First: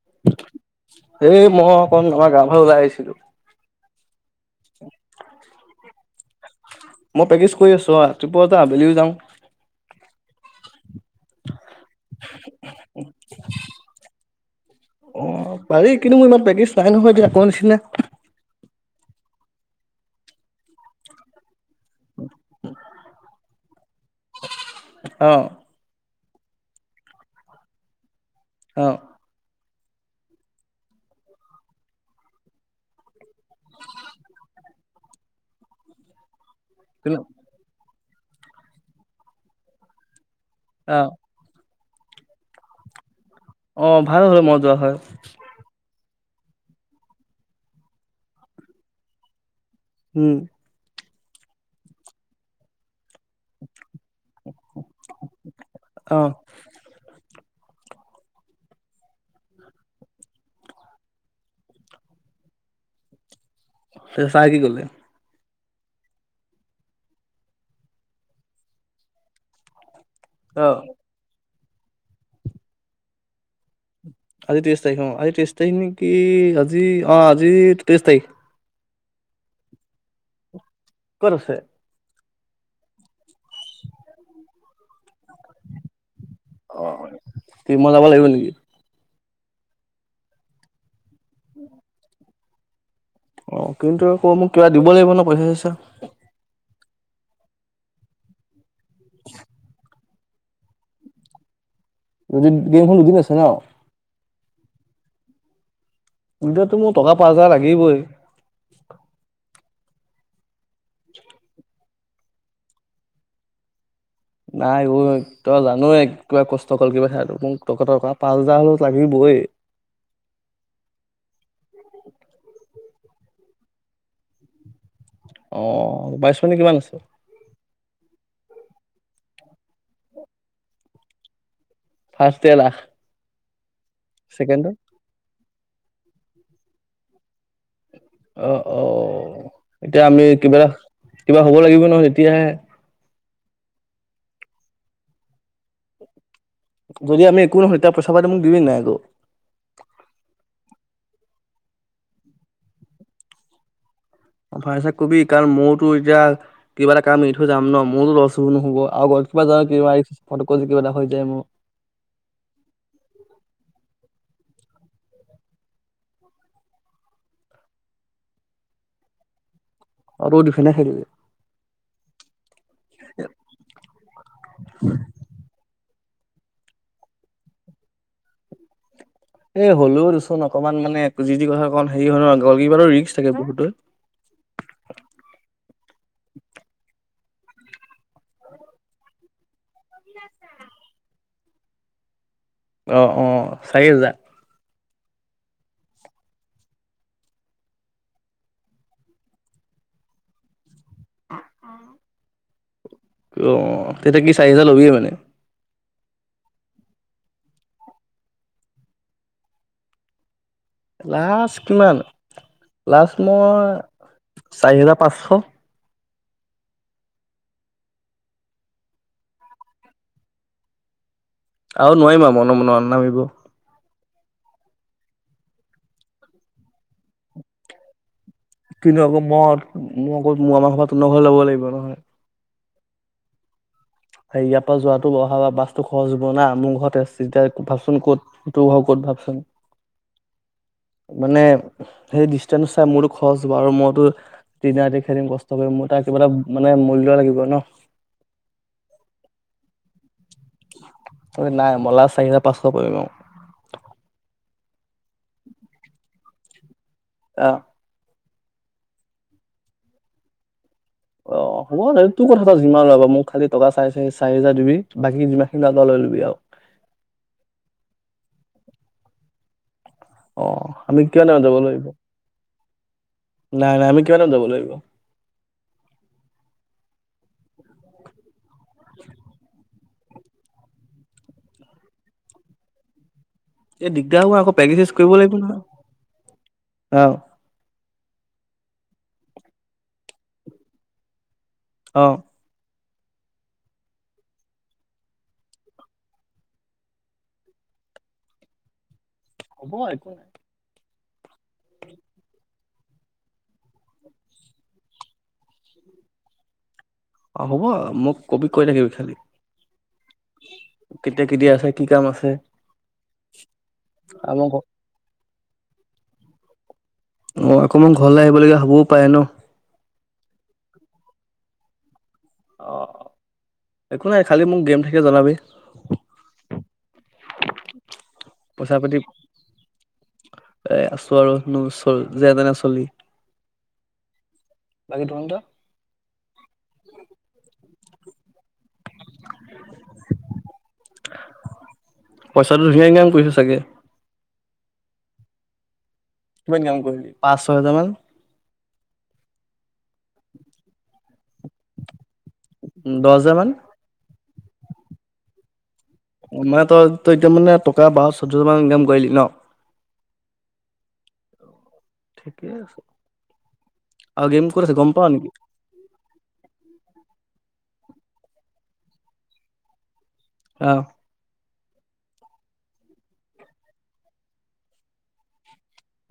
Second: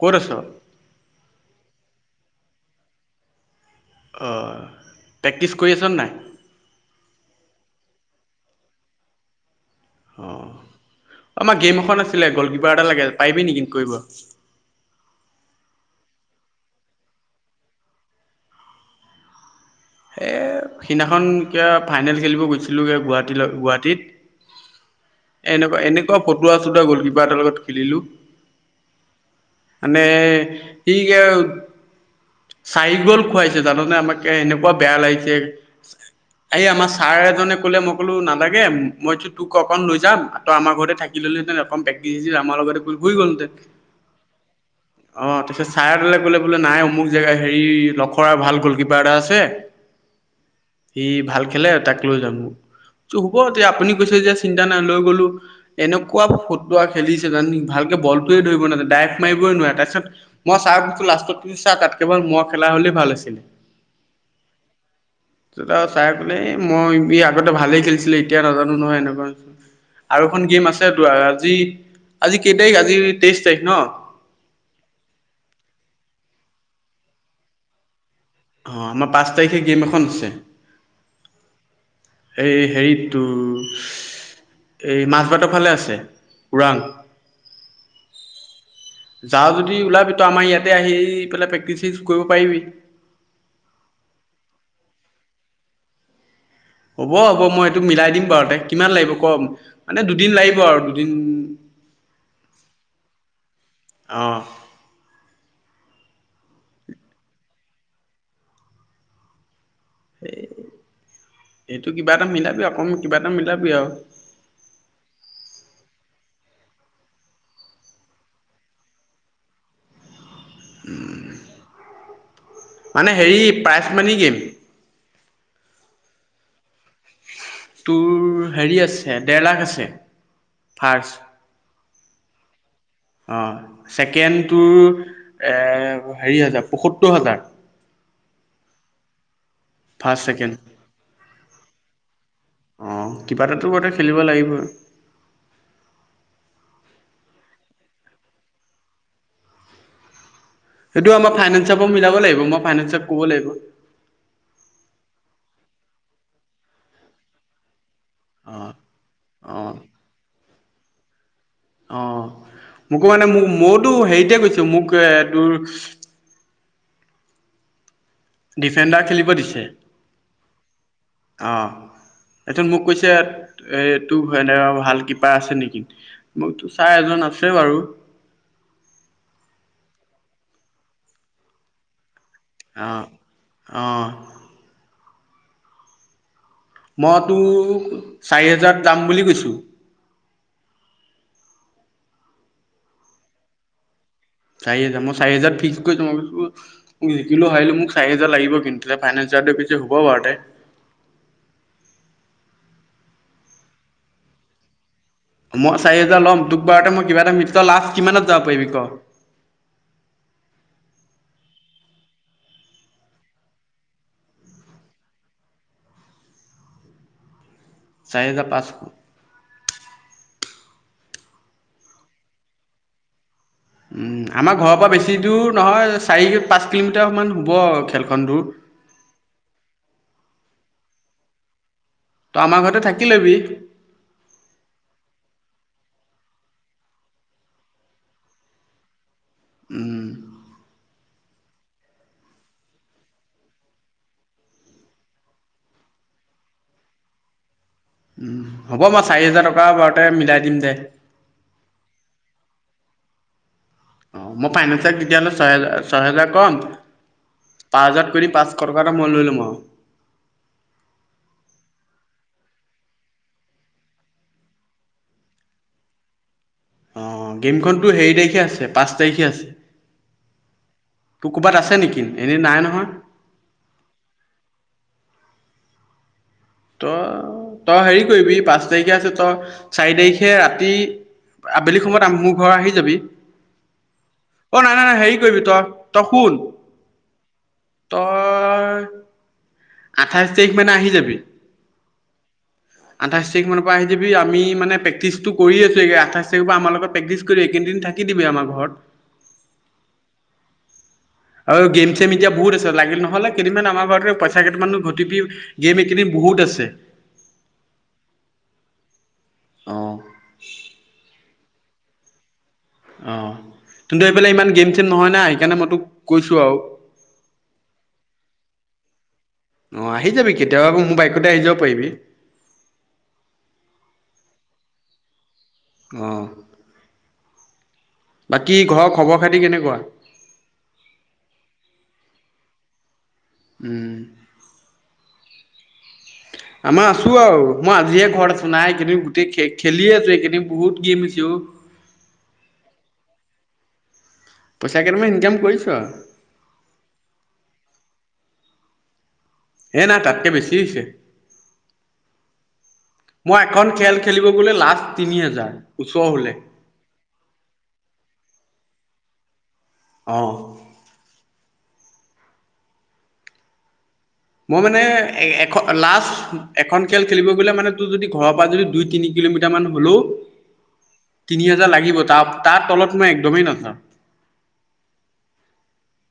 ক'ত আছ? এই মই অকন আমাৰ গাঁৱৰ ফালে ওলাই আহিছিলো। অ', প্ৰেক্টিছ কৰি আছনে নাই। মই প্ৰক্টিছ কৰি আছোঁ, ৰাতিপুৱাতে আবেলিও যাওঁ। অ', আমাৰ গে'ম এখন আছিলে গ'ল কিপাৰ এটা লাগে। পাৰিবি নেকি কৰিব। অ', পাৰি কিন্তু মোৰ ইমান প্ৰেক্টিছ নাই নহয় এতিয়া আগৰ নিচিনা। সেই সেইদিনাখন তিয়া ফাইনেল খেলিব গৈছিল গ গুৱাহাটীত অ এনেকু এনেকুৱা ফটো আচলতে গ'ল কীপাৰ এটা লগত খেলিলোঁ অ'। মানে। [unintelligible] চাৰি গল খুৱাইছে জানানে আমাকে এনেকুৱা বেয়া লাগিছে। এই আমাৰ কিন্তু ছাৰ এজনে কলে মই ক'লো নালাগে মইটো তোক ক'ৰবাত লৈ যাম। ত আমাৰ ঘৰতে অ থাকি ললেহেতেন প্ৰেক্টিছ সেক্টিছ আমাৰ লগতে হৈ গলহেঁতেন। অ', ভাল হ'ল মন যোৱা হয়। অ', ছাৰে ক'লে বোলে নাই অমুক জেগা হেৰি লখৰাত ভাল গ'লকিপাৰ এটা আছে উম। সি ভাল খেলে, তাক লৈ যাম। হ'ব এতিয়া আপুনি কৈছে যে চিন্তা নাই লৈ গ'লো, অ এনেকুৱা ফ [unintelligible] খেলিছে জান ভালকে বলটোৱে ধৰিব নোৱাৰে ডাইৰেক্ট মাৰিবই নোৱাৰে তাৰ পিছত মই ছাৰক কলো মই খেলা হ'লেই ভাল আছিল। চাৰে কি ক'লে চাৰে ক'লে এই মই আগতে ভালেই খেলিছিলোঁ এতিয়া নাজানো নহয় এনেকুৱা আৰু এখন অ গেম আছে ত আজি আজি কেই তাৰিখ আজি তেইশ তাৰিখ ন আজি তেইছ তাৰিখ অ আজি তেইছ তাৰিখ নেকি আজি অ আজি তেইছ তাৰিখ অ আমাৰ পাঁচ তাৰিখে গেম এখন আছে ক'ত আছে এই হেৰিটো এই মাছ বাটৰ ফালে আছে ওৰাং অ কি মই যাব লাগিব নেকি যাও যদি ওলাবি তো আমাৰ ইয়াতে আহি পেলাই প্ৰেক্টিচেছ কৰিব পাৰিবি অ কিন্তু আকৌ মোক কিবা দিব লাগিব ন পইচা চইচা হ'ব হ'ব মই এইটো মিলাই দিম বাৰু দে কিমান লাগিব কম মানে দুদিন লাগিব আৰু দুদিন দুদিন গেমখন দুদিন আছে ন অ তেতিয়াটো মোক টকা পাঁচ হাজাৰ লাগিবই এই এইটো কিবা এটা মিলাবি অকণমান কিবা এটা মিলাবি আৰু নাই অ তই জনোৱাই কিমান কষ্ট গ'ল কিপাৰ খেলাটো মোক টকা পাঁচ হাজাৰ হলেও লাগিবই মানে হেৰি প্ৰাইজ মানি গেম অ প্ৰাইজ মানি কিমান আছে তোৰ হেৰি আছে দেৰ লাখ আছে ফাৰ্ষ্ট ফাৰ্ষ্ট দেৰ লাখ অ ছেকেণ্ড ছেকেণ্ডৰ তোৰ এ হেৰি হাজাৰ পসত্তোৰ হাজাৰ অ অ এতিয়া আমি ফাৰ্ষ্ট ছেকেণ্ড কিবা এটা কিবা হ'ব লাগিব নহয় তেতিয়াহে অ কিবা এটাটো [unintelligible] খেলিব লাগিবই যদি আমি একো নহয় পইচা পাতি মোক দিবি নাই আকৌ সেইটো আমাৰ ফাইনেন্সৰ পৰা মিলাব লাগিব মই ফাইনেন্ঞ্চক ক'ব লাগিব অ ফাইনেন্সক কবি কাৰণ মইটো এতিয়া কিবা এটা কাম এৰি থৈ যাম ন মোৰটো লষ্ট হব নহব আও [unintelligible] অঁ [unintelligible] ফটকৈ কিবা এটা হৈ যায় মোৰ অ মোকো মানে মোৰটো হেৰিতে কৈছো মোক এ তোৰ ডিফেণ্ডাৰ খেলিব দিছে অ তইও ডিফেণ্ডাৰ খেলিবি অ এইটো মোক কৈছে এই তোৰ [unintelligible] ভাল কিপাৰ আছে নেকি ছাৰ এজন আছে বাৰু এই হ'লেও দেচোন অকনমান মানে যি যি কথা কওঁ হেৰি হয় ন গ'ল কিপাৰৰ অঁ ৰিক্স থাকে বহুতই অঁ মই তোক চাৰি হাজাৰত যাম বুলি কৈছোঁ [unintelligible] অ অ চাৰি হেজাৰ চাৰি হাজাৰ মই চাৰি হাজাৰ ফিক্স কৰিছো [unintelligible] জিকিলোঁ হাৰিলেও মোক চাৰি হাজাৰ লাগিব কিন্তু ফাইনেঞ্চত [unintelligible] অ অ অ তেতিয়া কি চাৰি হোজাৰ ল'বিয়ে মানে মই চাৰি হাজাৰ ল'ম তোকবাৰতে মই কিবা এটা মিক্স লাষ্ট কিমানত যাব পাৰিবি ক লাষ্ট কিমান লাষ্ট মই চাৰি হেজাৰ পাঁচশ চাৰিহাজাৰ পাচশ আৰু নোৱাৰিম মই মন মনত নামিব আমাৰ ঘৰৰ পৰা বেছি দূৰ নহয় চাৰি পাঁচ কিলোমিটাৰমান হ'ব আৰু খেলখন দূৰ কিন্তু আকৌ ম'ত মোৰ আকৌ মোৰ আমাৰ ঘৰ পা তোহুত ঘৰলে যাব লাগিব নহয়। তই আমাৰ ঘৰতে থাকি ল'বি। হেই ইয়াৰ পৰা যোৱাটো অহা বাছটো খৰচ হ'ব না মোৰ ঘৰত তেতিয়া ভাবচোন ক'ত টোৰ ঘৰ ক'ত ভাবচোন। উম। মানে সেই ডিষ্টেঞ্চ চাই মোৰতো খৰচ হ'ব আৰু মইতো দিনে ৰাতি খেদিম কষ্ট কৰিম, মোৰ তাৰ কিবা এটা মানে মূল্য লাগিব ন'। হ'ব মই চাৰি হোজাৰ টকা বাৰুতে মিলাই দিম দে। নাই মই লাচ চাৰি হাজাৰ পাঁচশ পৰিম আও অ' মই ফাইনেন্ঞ্চাক তিতিয়া হ'লে ছহেজাৰ ছহেজাৰ কম অ' পাঁচ হাজাৰ কৰি পাঁচশ টকা এটা মই লৈ ল'ম আও অঁ, হ'ব তোৰ কথা ক' যিমান লব পাৱ মোক খালি টকা চাৰছ চাৰি চাৰি হাজাৰ দিবি বাকি যিমান খিনি পাৱ তই লৈ ল'বি আও অঁ গেমিই খনতো হেৰি তাৰিখে আছে পাঁচ তাৰিখে আছে। অ আমি তো কিমান টাইমত ক'বাত যাব আছে লাগিব নেকি এনেই নাই নহয়। নাই নাই আমি কিমানত যাব লাগিব? তই তই হেৰি কৰিবি পাঁচ তাৰিখে আছে ত চাৰি তাৰিখে ৰাতি আবেলি সময়ত আম মোৰ ঘৰ আহি যাবি। এই দিগদাৰ হ'ব আকৌ অ' নাই প্ৰেক্টিচ নাই নাই চেক্টিচ কৰিব হেৰি লাগিব কৰিবি নহয় তই তই শুন অ তই আঠাইছ তাইখ মানে আহি যাবি। অঁ। [inaudible] আঠাইছ তাৰিখ মান পা আহি যাবি, আম মানে প্ৰে্টিছটো কৰি আছো আঠাই তাৰিখৰ পা আমাৰ লগত প্ৰেটিছ কৰি কেইদিন থাক থাকি দিবি আমাৰ ঘৰত। হ'ব একো নাই। আৰু গেইম চেইম এতিয়া বহুত আছে লাগিল নহ'লে কেইদিনান আমাৰ ঘৰতে পইচা কেইটামান ঘটিবি গেইম এইকেইদিন বহুত আছে। অঁ হ'ব মোক কবি কৈ থাকিবি খালি অ কেতিয়া কেতিয়া আছে কি কাম আছে? অঁ কিন্তু এইফেলে ইমান আমাৰ ঘৰ গেইম চেইম নহয় না সেইকাৰণে মই তোক কৈছোঁ আও অঁ অকৌ মই ঘৰলে আহিব লগীয়া হ'বও পাৰে ন'। অঁ আহি যাবি কেতিয়াবা ক' মোৰ বাইকতে আহি যাব পাৰিবি। অ' একো নাই খালি মোক গেইম থাকিলে জনাবি। অঁ বাকী পইচা ঘৰৰ পাতি খবৰ খাতি কেনেকুৱা? এ আছো আৰু ন' চ যে তেনে চলি উম। বাকী তহঁতৰ? আম আছো আও, মই আজিহে ঘৰত আছো নাই এইকেদিন তে খে খেলিয়ে আছো এইকেইদিন বহুত গেইম হৈছেঅও পইচাটো ধুনীয়া ইনকাম কৰিছ চাগে? পইচা কেইটা মান ইনকাম কৰিছোঁ আও কিমান ইনকাম কৰিলি, পাচ ছ হেজাৰ মান? হে নাই তাতকৈ বেছি হৈছে। দহ হাজাৰ মই মান এখন খেল খেলিব গ'লে লাভ তিনি হোজাৰ। মই তই ত এতিয়া মানে টকা বাৰ চধ্যশ মান ইনকাম কৰিলি ন। অঁ। ঠিকে আছে, আৰু গেম কত আছে গম পোৱা নি। এ লাষ্ট এখন খেল খেলিব গলে মানে তোৰ যদি ঘৰৰ পৰা যদি দুই তিনি কিলোমিটাৰ মান হলো অঁ। তিনি হাজাৰ লাগিবই, তাৰ তাৰ তলত মই একদমেই নাযাওঁ।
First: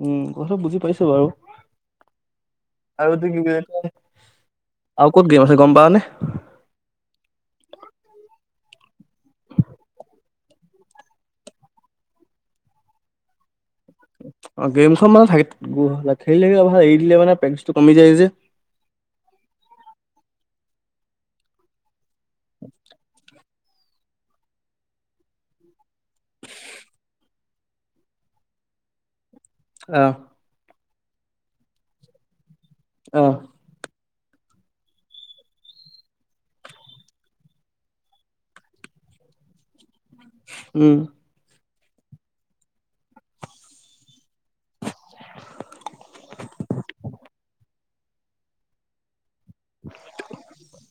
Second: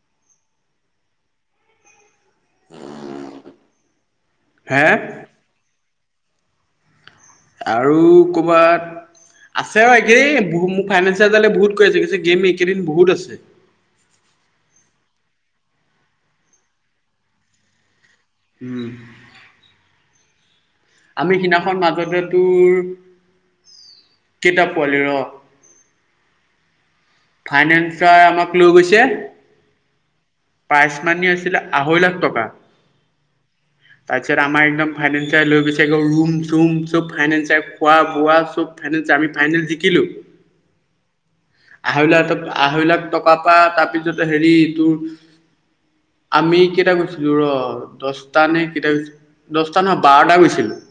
উম কথা বুজি পাইছো বাৰু, আৰু তুমি গৈ আছা নেকি? হে আৰু ক'ত গেম আছে, গম পাৱানে? আৰু কৰ'বাত আছে ব একেই মোৰ ফাইনেঞ্চিয়াৰডালে বহুত কৰি আছে গৈছে গেম কেইদিন বহুত আছে। অঁ গেমখন মানে থাক খেলি থাকে, অ এৰি দিলে মানে প্ৰেকটিচটো কমি যায় যে। উম। আমি সেইনাখন মাজতে তোৰ, কেইটা পোৱালি ৰ ফাইনেন্সাৰে আমাক লৈ গৈছে। অঁ। প্ৰাইজ মানি আছিলে, আঢ়ৈ লাখ টকা। অ। উম। তাৰপিছত আমাৰ একদম ফাইনেন্সিয়েল লৈ গৈছে, ৰুম চুম চব ফাইনেন্সিয়েল খোৱা বোৱা চব ফাইনেলত যে আমি ফাইনেল জিকিলোঁ। উম। আঢ়ৈ লাখ ট আঢ়ৈ লাখ টকা পা তাৰ পিছত হেৰি তোৰ আমি কেইটা গছিলো ৰ, দশ নে কেতিয়া গৈছিলো, দশটা নহয় বাৰটা গৈছিলো।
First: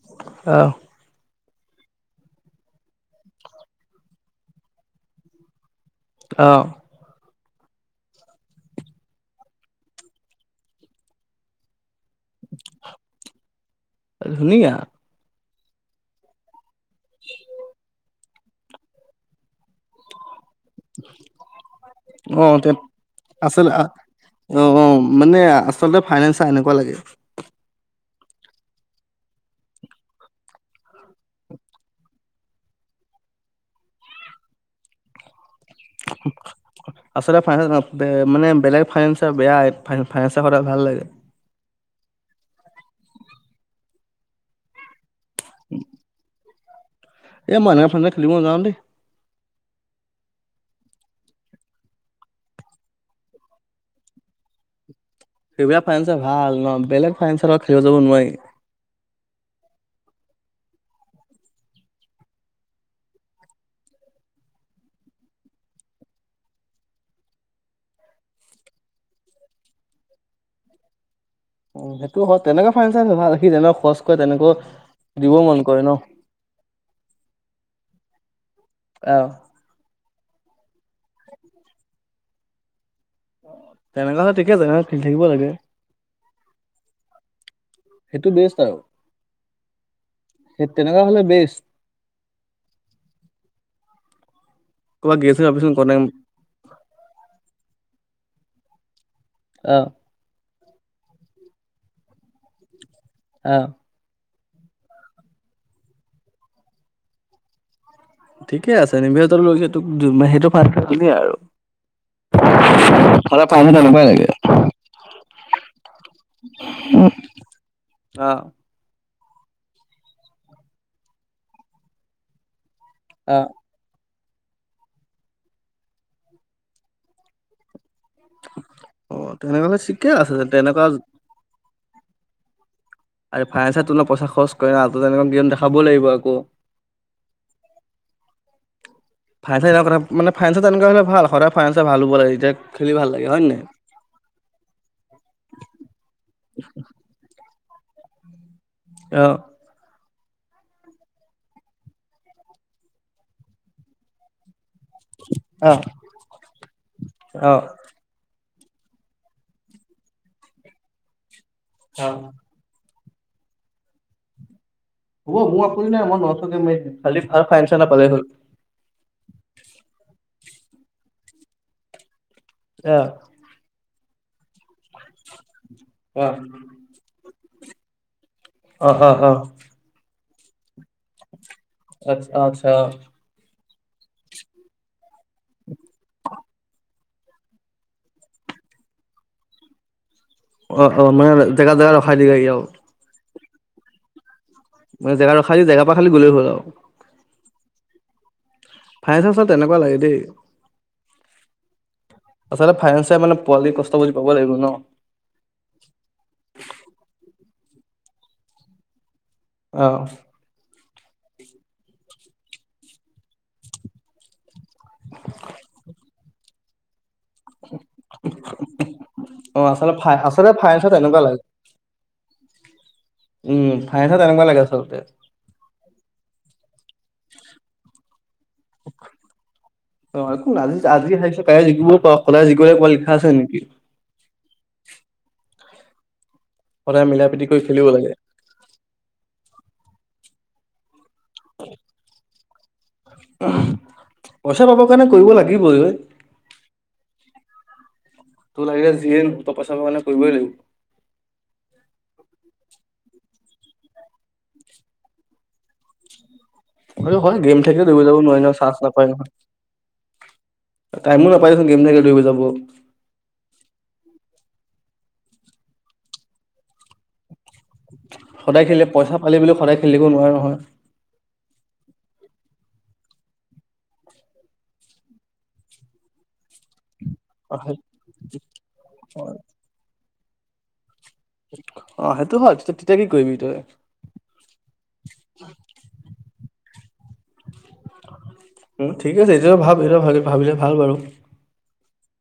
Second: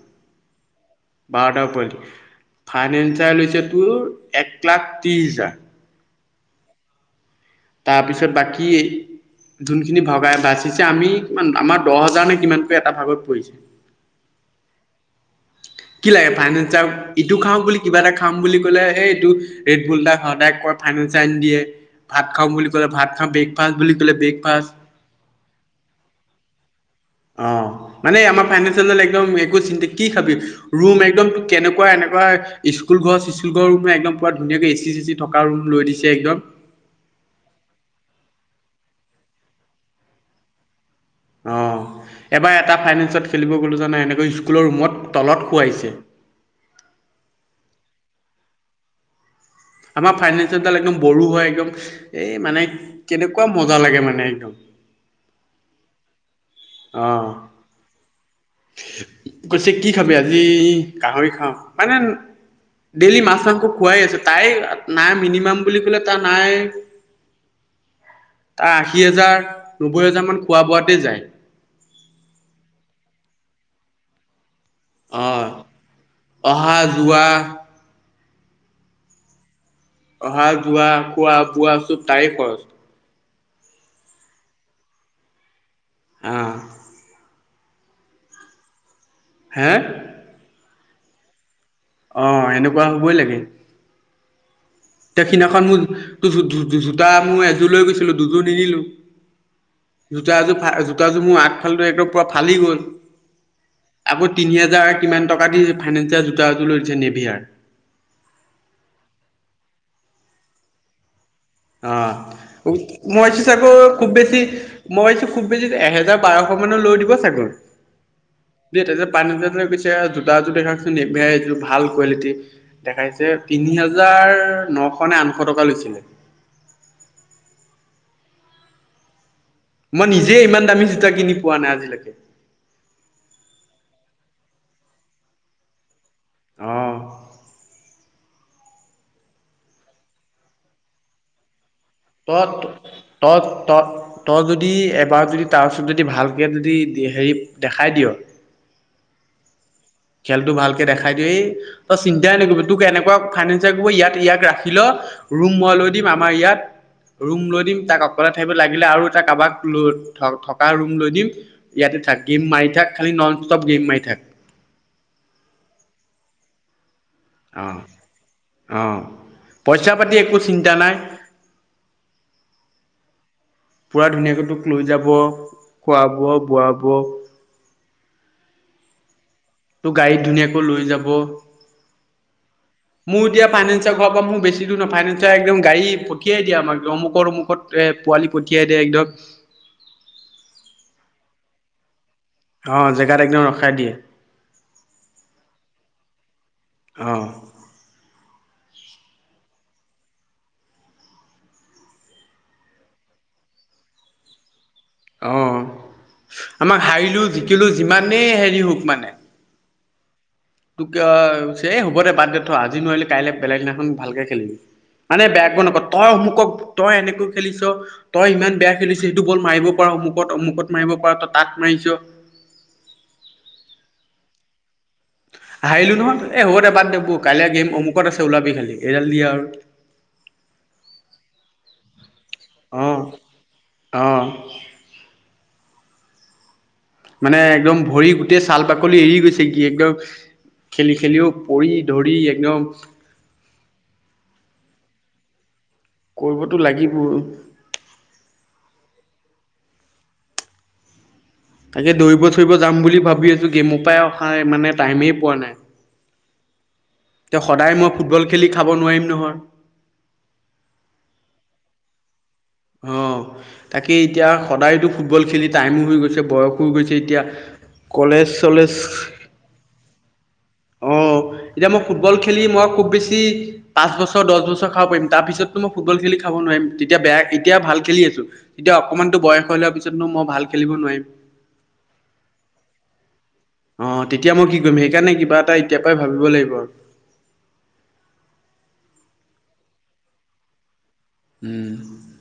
আহ বাৰটাৰ পোৱালী, ফাইনেন্ঞ্চিয়াৰ লৈ হৈছে তোৰ এক লাখ ত্ৰিছ হাজাৰ। অঁ। তাৰপিছত বাকী যোনখিনি ভগাই বাচিছে, আমি কিমান আমাৰ দশ হাজাৰ নে কিমানকৈ এটা ভাগত পৰিছে। ধুনীয়া। কি লাগে ফাইনেন্সাৰ ইটো খাওঁ বুলি কিবা এটা খাম বুলি কলে হেই এইটো ৰেড বুল্ট‌ এটা খাওঁতে ফাইনেন্সাৰে আনি দিয়ে। ভাত অ খাওঁ তে বুলি কলে ভাত খাবি, ব্ৰেকফাষ্ট বুলি ব্ৰেকফাষ্ট অঁ মানে আচলতে ফাইনেন্সাৰ এনেকুৱা লাগে। অঁ, মানে আমাৰ ফাইনেঞ্চিয়েল একদম একো চিন্তা কি খাবি। ৰুম একদম কেনেকুৱা এনেকুৱা স্কুল ঘৰ স্কুল ঘৰ ৰুমে একদম পুৰা ধুনীয়াকে এ চি চে চি থকা ৰুম লৈ দিছে একদম। আচলতে ফাইনেন্সাৰ মানে বেলেগ ফাইনেন্সাৰ বেয়া, এইটো ফাইনেন্সে সদায় ভাল লাগে। অঁ, এবাৰ এটা ফাইনেন্সাৰ খেলিব গলো, জানা এনেকৈ স্কুলৰ ৰুমত তলত শুৱাইছে। এই ম‌ই এনেকুৱা ফাইনেন্সাৰ খেলিব নাযাওঁ দেই। আমাৰ ফাইনেঞ্চিয়েলডাল একদম বড়ো হয়, একদম এই মানে কেনেকুৱা মজা লাগে মানে একদম। সেইবিলাক ফাইনেন্ঞ্চে ভাল ন, বেলেগ অ' ফাইনেন্ঞ্চাৰ লগত খেলিব যাব নোৱাৰি। কৈছে কি খাবি, আজি গাহৰি খাওঁ। মানে ডেইলি মাছ মাংস খোৱাই আছে, তাই নাই মিনিমাম বুলি কলে তাৰ নাই তাৰ আশী হাজাৰ, নব্বৈ হাজাৰ মান খোৱা বোৱাতে যায়। উম সেইটো হয়, তেনেকুৱা ফাইনেন্সাৰ ভাল, সি যেনেকা খৰচ কৰে তেনেকৈ দিবও অ'। মন কৰে ন। অহা যোৱা। অ, অহা-যোৱা, খোৱা-বোৱা চ'ব তাৰে খৰচ। তেনেকুৱা হয়, ঠিকে তেনেহ খেলি থাকিব লাগে। অ, সেইটো বেষ্ট আৰু। হে? সেই তেনেকুৱা হ'লে বেছ অ, এনেকুৱা হ'বই লাগে। ক'ৰবাত গেছ তেইখিদিনাখন ভাবিচোন মোৰ, কনেম ত জোতা মোৰ, এযোৰ লৈ গৈছিলো, দুযোৰ নিনিলো। অ, জোতা এযোৰা জোতাযোৰ, মোৰ আগফালেটো একদম পুৰা ফালি গ'ল। অ, আকৌ তিনি, হেজাৰ কিমান টকা দি ফাইনেন্সিয়াৰ, জোতা এযোৰ লৈ দিছে নেভিয়াৰ। ঠিকে আছে নিমবিহতৰ লৈ [inaudible] সেইটো ভাল, তুমিয়ে আৰু। অ, মই আছ, সদায় চাগ ফাইনেন্সাৰ তেনেকুৱাই খুব লাগে বেছি মই ভাবিছো খুব বেছি, এহেজাৰ বাৰশ মানৰ লৈ দিব চাগৈ। অ, দেই ত, যে পান গৈছে, জোতাযোৰ দেখকচো [inaudible] ভাল কোৱালিটিৰ। দেখাইছে, আহ তিনি হাজাৰ নশ নে, আঠশ টকা লৈছিলে। অ, তেনেহ'লে মই ঠিকে আছে, নিজে যে ইমান তেনেকুৱা দামী জোতা কিনি, পোৱা নাই আজিলৈকে। আৰু ফাইনেন্ঞ্চত তোমাৰ পইচা খৰচ কৰে না, ত তেনেকুৱা গেম দেখাবই লাগিব আকৌ। অ' [inaudible] এনেকুৱা হ'লে ভাল সদাই ফাইনেঞ্চত ভাল হ'ব। তই এতিয়া, খেলি ভাল লাগে তই হয় নে নাই? ত, তই যদি এবাৰ যদি তাৰপিছত যদি ভালকৈ যদি হেৰি দেখাই দিয়। অ, খেলতটো ভালকে দেখাই দিয়েই, তই চিন্তাই নকৰিবি তোক এনেকুৱা ফিনান্সাৰ কৰিব ইয়াত ইয়াক ৰাখ লত, ৰুম মই অ', লৈ দিম আমাৰ ইয়াত, ৰুম অ', লৈ দিম তাক অকলে থাকিব লাগিলে আৰু এটা কাৰোবাক লৈ থ- থকা ৰুম লৈ দিম ইয়াতে থাক গেম মাৰি থাক। খালি নন, ষ্টপ গেম মাই থাক। হ'ব মোৰ একো আপত্তি নাই, মই নন ষ্টপ গেম মাৰি থাকিম খালি অ ফাইন চ, নাপালে হ'ল। অ, পইচা-পাতি একো চিন্তা নাই। অ, পূৰা, ধুনীয়াকৈ তোক লৈ যাব খোৱাব অ', বোৱাব অ, হা, হা, তোক গাড়ীত ধুনীয়াকৈ লৈ যাব। [inaudible] মোৰ এতিয়া ফাইনেঞ্চল প্ৰব্লেম মোৰ বেছি দৰ নাই ফাইনেন্ঞ্চে একদম গাড়ী পঠিয়াই দিয়ে আমাক অমুকৰ- অমুকত। পোৱালি পঠিয়াই দিয়ে একদম অ, অ, মানে জেগ-জেগা ৰখাই দিয়েহি আৰু অ, জেগাত একদম ৰখাই দিয়ে। মানে জেগাত ৰখাই দিয়ে, জেগা পৰা খালি গলে হ'ল আৰু। অঁ। ফাইছেন্সন তেনেকুৱা লাগে দেই। আচলতে ফাইনেঞ্চয়ে মানে পোৱালিৰ কষ্ট বুজি পাব লাগিব ন। অঁ আমাক হাৰিলোঁ জিকিলোঁ যিমানেই হেৰি হওক মানে। অঁ। তোক অ হ'ব দে বাদ দে থ আজি নোৱাৰিলে কাইলে বেলেগ দিনাখন ভালকে খেলিবি। মানে বেয়াকৈ নক তই অমুকক তই এনেকৈ খেলিছ। তই ইমান বেয়া খেলিছিল, সেইটো বল মাৰিব অ', পাৰ আচলতে ফাই অমুকত আচলতে অমুকত ফাইনেল চাই মাৰিব পাৰ তেনেকুৱা তই লাগে তাত মাৰিছ। উম [unintelligible] তেনেকুৱা লাগে আচলতে। হাৰিলো নহয়, এ হ'ব দে বাদ এইবোৰ কাইলে গেম অমুকত আছে ওলাবি খালি, এডাল দিয়া আৰু অ একো নাই, আজি আজি হাৰিছ কাইলে জিকিবও পাৰ, সদায় জিকিব লাগিব বুলি লিখা আছে নেকি। অঁ। সদায় মিলা মানে প্ৰীতি কৰি একদম খেলিব লাগে ভৰি তেই ছাল বাকলি এৰি গৈছে, কি একদম খেলি খেলিও পৰি ধৰি একদম পইচা পাবৰ কাৰণে কৰিব লাগিবই। কৰিবতো লাগিব। তোৰ লাগিলে যিয়ে তই পইচা পাবলে কৰিবই লাগিব। তাকে দৌৰিব চৌৰিব যাম বুলি ভাবি আছো গেমৰ পৰাই আও মানে টাইমেই পোৱা নাই। কথাটো তে হয় গেম সদায় থাকিলে মই দৌৰিব যাব ফুটবল নোৱাৰি খেলি নহয়, খাব চাঞ্চ নোৱাৰিম নাপায় নহয়। টাইমো নাপায় দেচোন গেম থাকিলে দৌৰিব যাব। অঁহ। তাকেই এতিয়া সদায়তো ফুটবল খেলি টাইমো হৈ গৈছে বয়সো হৈ গৈছে এতিয়া। কলেজ সদায় খেলিলে চলেজ পইচা পালে বুলিয়ে সদায় খেলি থাকিব নোৱাৰে নহয়। অ এতিয়া মই ফুটবল খেলি মই খুব বেছি পাঁচ বছৰ, দছ বছৰ খাব পাৰিম তাৰ পিছততো মই ফুটবল খেলি খাব নোৱাৰিম, তেতিয়া বেয়া- অ এতিয়া সেই ভাল খেলি আছো, তেতিয়া অকমানতো বয়স হৈ লোৱাৰ পিছতনো মই ভাল খেলিব নোৱাৰিম। [inaudible] হয় তেতিয়া কি কৰিবি তই অৱতেতিয়া মই কি কৰিম? সেইকাৰণে কিবা এটা এতিয়াৰ পৰাই ভাবিব লাগিব আৰু। উ ঠিক আছ, এতিয়া ভাব এতিয়া ভ ভাবিলে ভাল বাৰু। উম।